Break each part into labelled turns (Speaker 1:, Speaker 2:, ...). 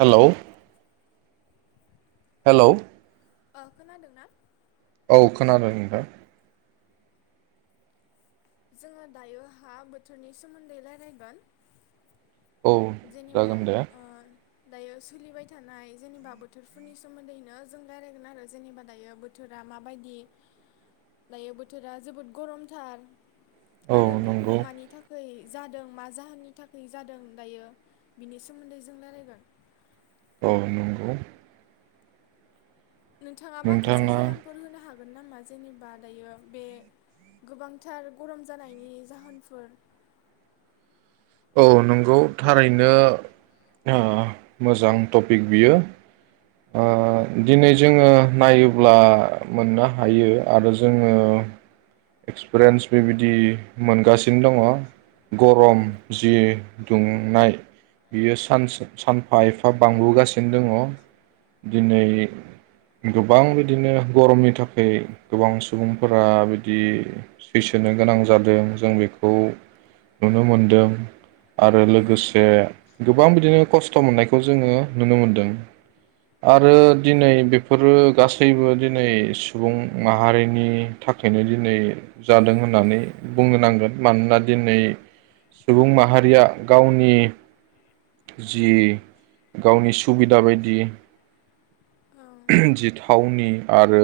Speaker 1: Hello hello
Speaker 2: अ खोनादों ना?
Speaker 1: औ खोनादों नोंथां।
Speaker 2: जोङो दायो हा बोथोरनि सोमोन्दै रायलायगोन।
Speaker 1: औ
Speaker 2: जेनेबा
Speaker 1: जागोन दे
Speaker 2: ओ दायो सोलिबाय थानाय जेनेबा बोथोरफोरनि सोमोन्दैनो जों रायलायगोन आरो जेनेबा दायो बोथोरा माबायदि दायो बोथोरा जोबोद गरमथार
Speaker 1: औ
Speaker 2: आरो
Speaker 1: नंगौ
Speaker 2: बेफोरो मानि थाखै जादों मा जाहोननि थाखाय जादों दायो बिनि सोमोन्दै जों रायलायगोन।
Speaker 1: औ नंगौ।
Speaker 2: नोंथाङा माखासे जाहोनफोर होनो हाग गोन नामा जेनेबा दायो बे गोबांथार गरम जानायनि जाहोनफोर
Speaker 1: औ नोंगौ थारैनो ओ मोजां टपिक बियो ओ दिनै जोङो नायोब्ला मोननो हायो आरो जोङो एक्सपिरियेन्स बेबायदि मोनगासिनो दङ।
Speaker 2: उम
Speaker 1: गरम जि दुंनाय बियो सान सानफा एफा बांबोगासिनो दङ। दिनै गोबां बिदिनो गरमनि थाखाय गोबां सुबुंफोरा बिदि सैसोनो गोनां जादों जों बेखौ नुनो मोनदों आरो
Speaker 2: ओ
Speaker 1: लोगोसे गोबां बिदिनो खस्थ' मोननायखौ जोङो नुनो मोनदों। आरो दिनै बेफोरो गासैबो दिनै सुबुं माहारिनि थाखायनो दिनै जादों होननानै बुंनो नांगोन मानोना दिनै सुबुं माहारिया गावनि जि गावनि सुबिदा बायदि
Speaker 2: ओ
Speaker 1: जि थावनि आरो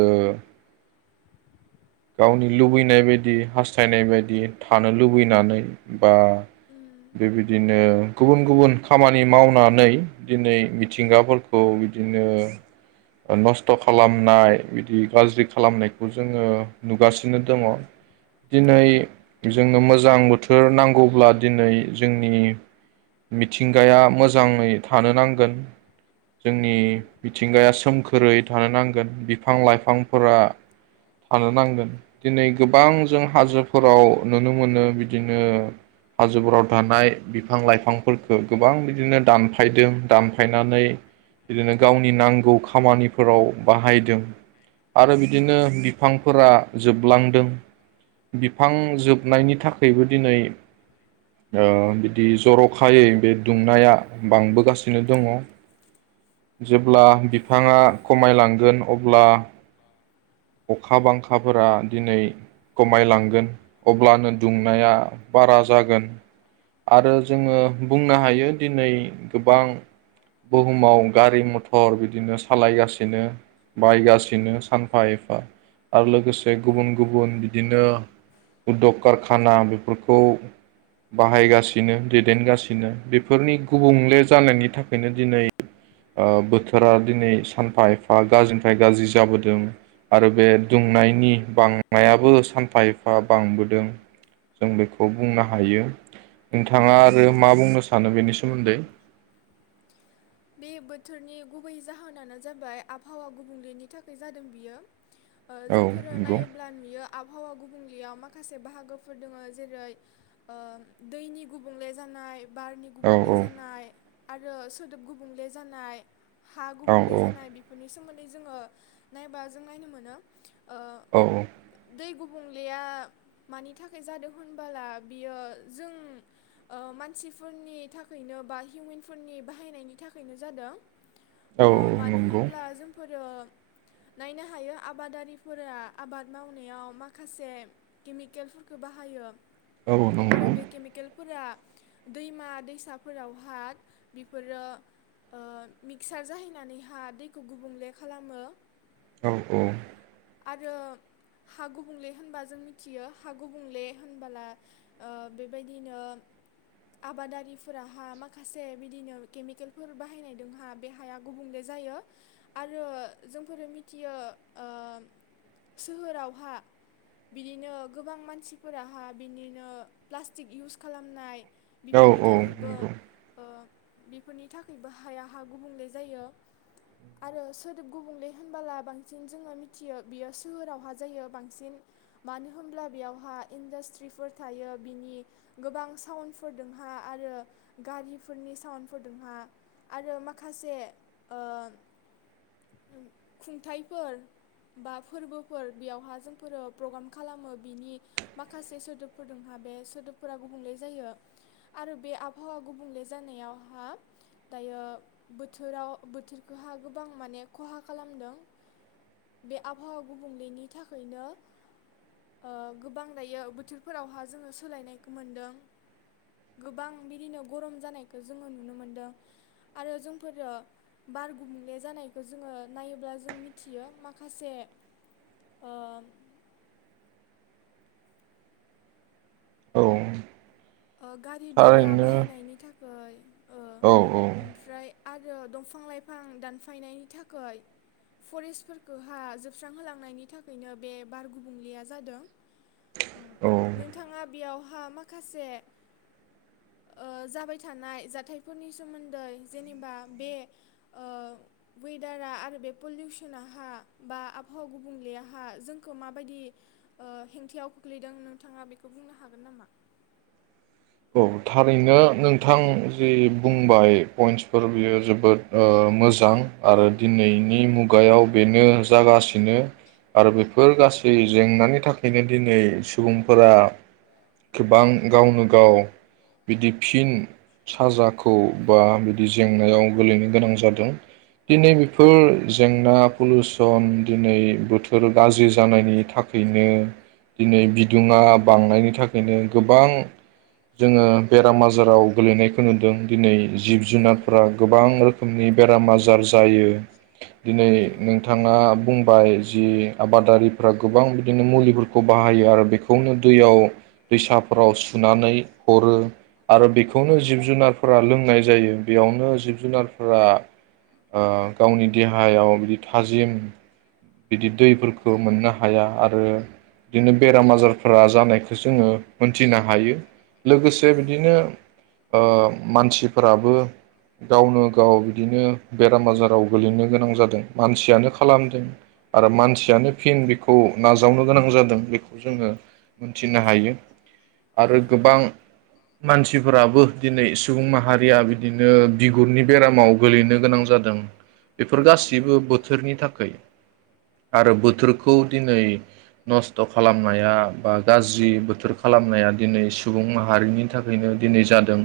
Speaker 1: गावनि लुबैनाय बायदि हास्थायनाय बायदि थानो लुबैनानै बा
Speaker 2: उम
Speaker 1: बेबायदिनो गुबुन गुबुन खामानि मावनानै दिनै मिथिंगाफोरखौ बिदिनो नस्थ' खालामनाय बिदि गाज्रि खालामनायखौ जोङो नुगासिनो दङ। दिनै
Speaker 2: ओ
Speaker 1: जोङो मोज गोजां बोथोर नांगौब्ला दिनै जोंनि मिथिंगाया मोजाङै थानो नांगोन।
Speaker 2: औ
Speaker 1: जोंनि मिथिंगायास सोमखोरै थानो नांगोन बिफां लाइफांफोरा थानो नां गोन दिनै गोबां जों हाजोफोराव नुनो मोनो बिदिनो हाजोफोराव थानाय बिफां लाइफांफोरखौ गोबां बिदिनो दानफायदों दानफायनानै बिदिनो गावनि नांगौ खामानिफोराव बाहायदों। आरो
Speaker 2: औ
Speaker 1: बिदिनो बिफांफोरा जोबलांदों बिफां जोबनायनि थाखायबो दिनै ओ बिदि जर'खायै बे दुंनाया बांबोगासिनो दङ जेब्ला बिफाङा खमायलांगोन अब्ला अखा बांखाफोरा दिनै खमायलांगोन अब्लानो दुंनाया बारा जागोन आरो जोङो बुंनो हायो दिनै गोबां बुहुमाव गारि मथर बिदिनो सालायगासिनो बायगासिनो सानफा एफ फा आं आरो लोगोस एसे
Speaker 2: औ
Speaker 1: गुबुन गुबुन बिदिनो उद्द'ग कारखाना बेफोरखौ बाहायगासिनो दैदेनगासिनो बेफोरनि गुबुंले जानायनि थाखायनो दिनै ओ बोथोरा दिनै सानफा एफा गाज्रिनिफ्राय गाज्रि जाबोदों। आरो बे दुंनायनि बांनायाबो सानफा एफा बांबोदों जों बेखौ बुंनो हायो। नोंथाङा आरो मा बुंनो सानो बेनि सोमोन्दै?
Speaker 2: बे बोथोरनि गुबै जाहोनानो जाबाय आबहावा गुबुंलेनि थाखाय जादों बियो। ओ
Speaker 1: औ
Speaker 2: जोंफोरो
Speaker 1: नंगौ
Speaker 2: नायोब्ला नुयो आबहावा गुबुं गुबुंलेयाव माखासे बाहागोफोर दङ जेरै ओ दैनि गुबुंले जानाय। बारनि
Speaker 1: औ
Speaker 2: गुबुंले जानाय आरो सोदोब गुबुं गुबुंले जानाय। हा
Speaker 1: औ
Speaker 2: गुबुंले जानाय बेफोरनि सोमोन दै जोङो नायबा जों नायनो मोनो ओ
Speaker 1: औ औ
Speaker 2: दै गुबुंलेया मानि थाखाय जादों होनबोला बियो जों ओ मानसिफोरनि थाखायनो बा हिउमेनफोरनि बाहायनायनि थाखाय नो जादों। ओ
Speaker 1: औ
Speaker 2: मानो
Speaker 1: नंगौ
Speaker 2: होमब्ला जोंफोर आरो नायनो हायो आबादारिफोरा आबाद मावनायाव माखासे केमिकेलफोरखौ बाहायो।
Speaker 1: औ
Speaker 2: आरो
Speaker 1: नंगौ
Speaker 2: बे केमेकेल फोरा दैमा दैसाफोराव हा बेफोरो ओ मिक्सार जाहैनानैहा दैखौ गुबुंले खालामो।
Speaker 1: औ औ
Speaker 2: आरो हा गुबुंले होनबा जों मिथियो हा गुबुंले होनबोला ओ बेबायदिनो आबादारिफोराहा माखासे बिदिनो केमिकेल फोर बाहायनायदोंहा बे हाया गुबुंले जायो आरो जोंफोरो मिथियो ओ सोहोरावहा बिदिनो गोबां मानसिफोराहा बिदिनो प्लास्टिक इउस खालामनाय
Speaker 1: औ
Speaker 2: बिफोरनि
Speaker 1: औ
Speaker 2: थाखायबो
Speaker 1: नंगौ
Speaker 2: ओ बेफोरनि नि थाखायबो हाया हा गुबुंले जायो आरो सोदोब गुबुंले होनबोला बांसिन जोङो मिथियो बियो सोहोरावहा जायो बांसिन मानो होनब्ला बेयावहा इन्डास्ट्रिफोर थायो बिनि गोबां साउन्डफोरदोंहा आरो गारिफोरनि साउन्डफोरदोंहा आरो माखासे ओ खुंथाइफोर बा फोरबोफोर बेयावहा जोंफोरो प्रग्राम खालामो बिनि माखासे सोदोबफोरजोंहा बे सोदोबफोरा गुबुंले जायो आरो बे आबहावा गुबुंले जानायावहा दायो बोथोराव बोथोरखौहा गोबां माने खहा खालामदों बे आबहावा गुबुंलेनि थाखायनो ओ गोबां दायो बोथोरफोरावहा जोङो सोलायनायखौ मोनदों गोबां बिदिनो गरम जानायखौ जोङो नुनो मोनदों आरो जोंफोरो बार गुबुंले जानायखौ जोङो नायोब्ला जों मिथियो माखासे ओ
Speaker 1: औ
Speaker 2: ओ गारि धुरा
Speaker 1: थारैनो
Speaker 2: बाहायनायनि थाखाय ओ
Speaker 1: औ औ
Speaker 2: ओमफ्राय आरो दंफां लाइफां दानफायनायनि थाखाय फरेस्टफोरखौहा जोबस्रांहोलांनायनि थाखायनो बे बार गुबुंलेया जादों उम
Speaker 1: औ
Speaker 2: नोंथाङा बेयाव हा माखासे ओ जाबाय थानाय जाथायफोरनि सोमोन्दै जेनेबा बे ओ वेदारा आरो बे पलिउसनहा बा आबहावा गुबुंलेया हा जोंखौ माबायदि ओ हेंथायाव खोख्लैदों नोंथाङा बेखौ बुंनो हागोन नामा
Speaker 1: औ थारैनो नोंथां जि बुंबाय पइन्टसफोर बेयो जोबोद ओ मोजां आरो दिनैनि मुगायाव बेनो जागासिनो आरो बेफोर गासै जेंनानि थाखायनो दिनै सुबुंफोरा गोबां गावनो गाव बिदि फिन साजाखौ बा बिदि जेंनायाव गोलैनो गोनां जादों दिनै बेफोर जेंना पलिउसन दिनै बोथोर गाज्रि जानायनि थाखायनो दिनै बिदुङा बांनायनि थाखायनो गोबां जोङो बेराम आजाराव गोलैनायखौ नुदों दिनै जिब जुनारफोरा गोबां रोखोमनि बेराम आजार जायो दिनै नोंथाङा बुं बाय जि आबादारिफ्रा गोबां बिदिनो मुलिफोरखौ बाहायो आरो बेखौनो दैयाव दैसाफोराव सुनानै हरो आरो बेखौनो जिब जुनारफोरा लोंनाय जायो बेयावनो जिब जुनारफोरा गावनि देहायाव बिदि थाजिम बिदि दैफोरखौ मोननो हाया आरो बिदिनो बेराम आजारफोरा जानायखौ बेखौ जोङो मोनथिनो हायो लोगोसे बिदिनो ओ मानसि फोराबो गावनो गाव बिदिनो बेराम आजाराव गोलैनो गोनां जादों मानसियानो खालामदों आरो मानसियानो फिन बेखौ नाजावनो गोनां जादों बेखौ जोङो मोनथिनो हायो आरो गोबां मानसिफोराबो दिनै सुबुं माहारिया बिदिनो बिगुरनि बेरामाव गोलैनो गोनां जादों बेफोर गासिबो बोथोरनि थाखाय आरो बोथोरखौ दिनै नस्थ' खालामनाया बा गाज्रि बोथोर खालामनाया दिनै सुबुं माहारिनि थाखायनो दिनै जादों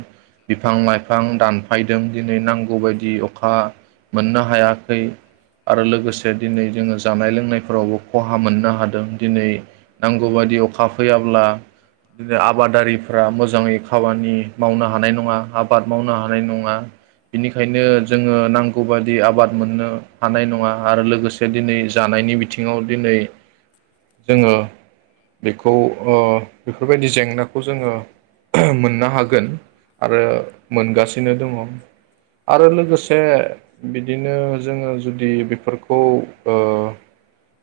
Speaker 1: बिफां लाइफां दानफायदों दिनै नांगौबायायदि अखा मोननो हायाखै आरो लोगोसे दिनै जोङो जानाय लोंनायफोरावबो खहा मोननो हादों दिनै नांगौ बायदि अखा फैयाब्ला आबादारिफोरा्रा मोजाङै खामानि मावनो हानाय नङा आबाद मावनो हानाय नङा बिनिखायनो जोङो नांगौबा आबाद मोननो हानाय नङा आरो लोगोसे दिनै जानायनि बिथिङाव दिनै जोङो बेखौ बेफोरबायदि जेंनाखौ जोङो मोननो हागोन आरो मोनगासिनो दङ। आरो लोगोसे बिदिनो जोङो जुदि बेफोरखौ ओ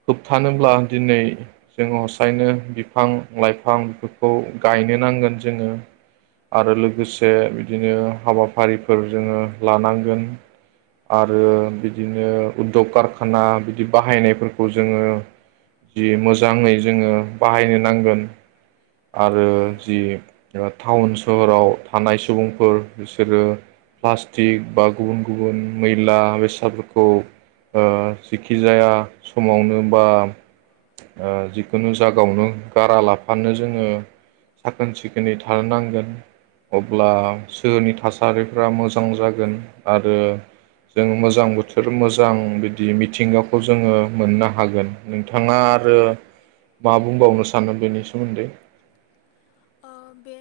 Speaker 1: होबथानोब्ला दिनै जों हसायनो बिफां लाइफां बेफोरखौ गायनो नांगोन जोङो आरो लोगोसे बिदिनो हाबाफारिफोर जोङो लानांगोन आरो बिदिनो उद्दग कारखाना बिदि बाहायनायफोरखौ जोङो जि मोजाङै जोङो बाहायनो नांगोन ‌‌। आरो जि ओ थाउन सहराव थानाय सुबुंफोर बिसोरो प्लास्टिक बा गुबुन गुबुन मैला बेसादफोरखौ ओ जिख ओ ओ जिखि जाया समावनो बा ओ जिखुनु जायगावनो गारा लाफानो जोङो साखोन सिखोनै थानो नांगोन अब्ला सोहरनि थासारिफ्रा मोजां जागोन आरो जों मोजां बोथोर मोजां बिदि मिथिंगाख खौ जोङो मोननो हागोन नोंथाङा आरो मा बुंबावनो सानो बेनि सोमोन्दै?
Speaker 2: ओ बे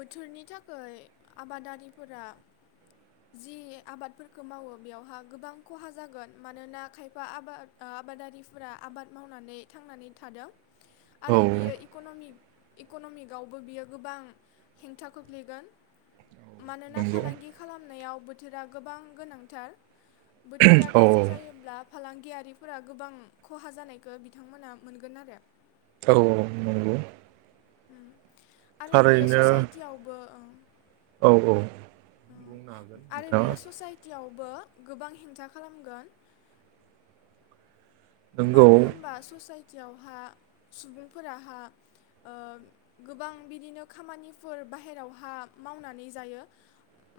Speaker 2: बोथोरनि थाखायै आबादारिफोरा जि आबादफोरखौ मावो बेयावहा गोबां खहा जागोन मानोना खायफा आबाद-आबादारिफोरा आबाद मावनानै थांनानै थादों ‌।
Speaker 1: औ
Speaker 2: आरो बियो इक'न'मिक इक'नमि यावबो बियो गोबां हेंथा खोख्लैगोन। मानोना
Speaker 1: नंगौ
Speaker 2: फालांगि खालामनायाव बोथोरा गोबां गोनांथार। बोथोरा
Speaker 1: औ
Speaker 2: गाज्रि जायोब्ला फालांगियारिफोरा गोबां खहा जानायखो बिथांमोना मोनगोन आरो।
Speaker 1: औ औ नंगौ ‌।
Speaker 2: उ। आरो बियो ससाइटियावबो ओं
Speaker 1: औ औ
Speaker 2: ओ
Speaker 1: बुंनो हागोन
Speaker 2: आरो
Speaker 1: नोंथाङा
Speaker 2: बियो ससाइटियाव बो गोबां हेंथा खालामगोन।
Speaker 1: नंगौ
Speaker 2: मानो होमबा ससाइट थियावहा सुबुंफोराहा ओ गोबां बिदिनो खामानिफोर बाहेरावहा मावनानै जायो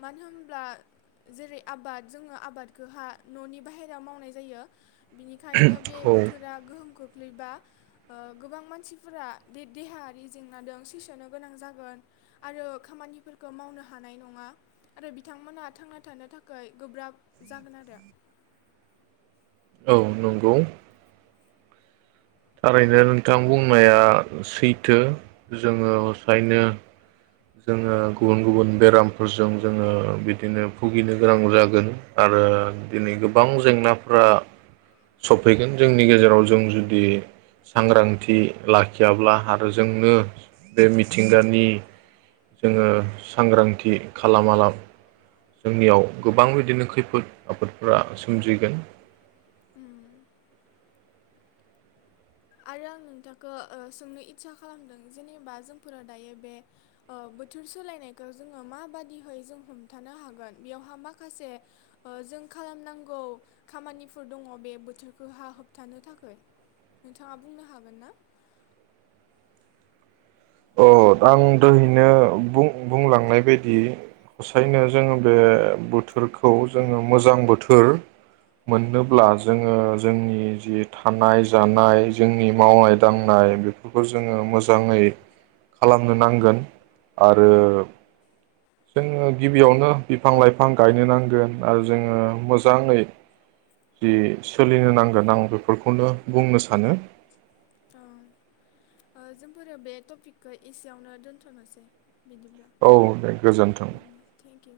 Speaker 2: मानो होमब्ला जेरै आबाद जोङो आबादखोहा न'नि बाहेरायाव मावनाय जायो। बिनिखायनो बे
Speaker 1: औ
Speaker 2: बोथोरा गोह गोम खोख्लैबा ओ गोबां मानसिफोरा दे-देहायारि जेंनादों सैसोनो गोनां जागोन आरो खामानिफोरखौ मावनो हानाय नङा आरो बिथांमोना थांना थानो थाखै गोब्राब जागोन आरो।
Speaker 1: औ नंगौ ‌। थारैनो नोंथां बुंनाया सैथो जोङोसायनो जोङो गुबुन गुबुन बेरामफोरजों जोङो ओ बिदिनो भुगिनो गोनां जागोन आरो दिनै गोबां जेंनाफ्रा सफैगोन जोंनि गेजेराव जों जुदि सांग्रांथि लाखियाब्ला आरो जोंनो बे मिथिंगानि जोङो सांग्रांथि खालामालाब जोंनियाव गोबां बिदिनो खैफोद आफोदफोरा सोमजिगोन।
Speaker 2: उम। आरो आं नोंथांखौ ओ सोंनो इस्सा खालामदों जेनेबा जोंफोरा दायो बे ओ बोथोर सोलायनायखौ जोङो माबादिहै जों हमथानो हागोन बेयावहा माखासे ओ जों खालामनांगौ खामानिफोर दङ बे बोथोरखोहा होबथानो थाखै‌। नोंथाङा बुंनो हागोन ना?
Speaker 1: अ आं दोहैनो बुं-बुंलांनाय बायदि हसायनो जों बे बोथोरखौ जोङो मोजां बोथोर मोननोब्ला जोङो जोंनि जि थानाय जानाय जोंनि मावनाय दांनाय बेफोरखौ जोङो मोजाङै खालामनो नांगोन आरो जोङो गिबियावनो बिफां लाइफां गायनो नांगोन आरो जोङो मोजाङै जि सोलिनो नांगोन आं बेफोरखौनो बुंनो सानो।
Speaker 2: औ ओ जोंफोरो बे टपिकखौ एसेयावनो दोनथ'नोसै। बिदिब्ला
Speaker 1: औ दे गोजोन्थों।
Speaker 2: उ उ थेंक इउ।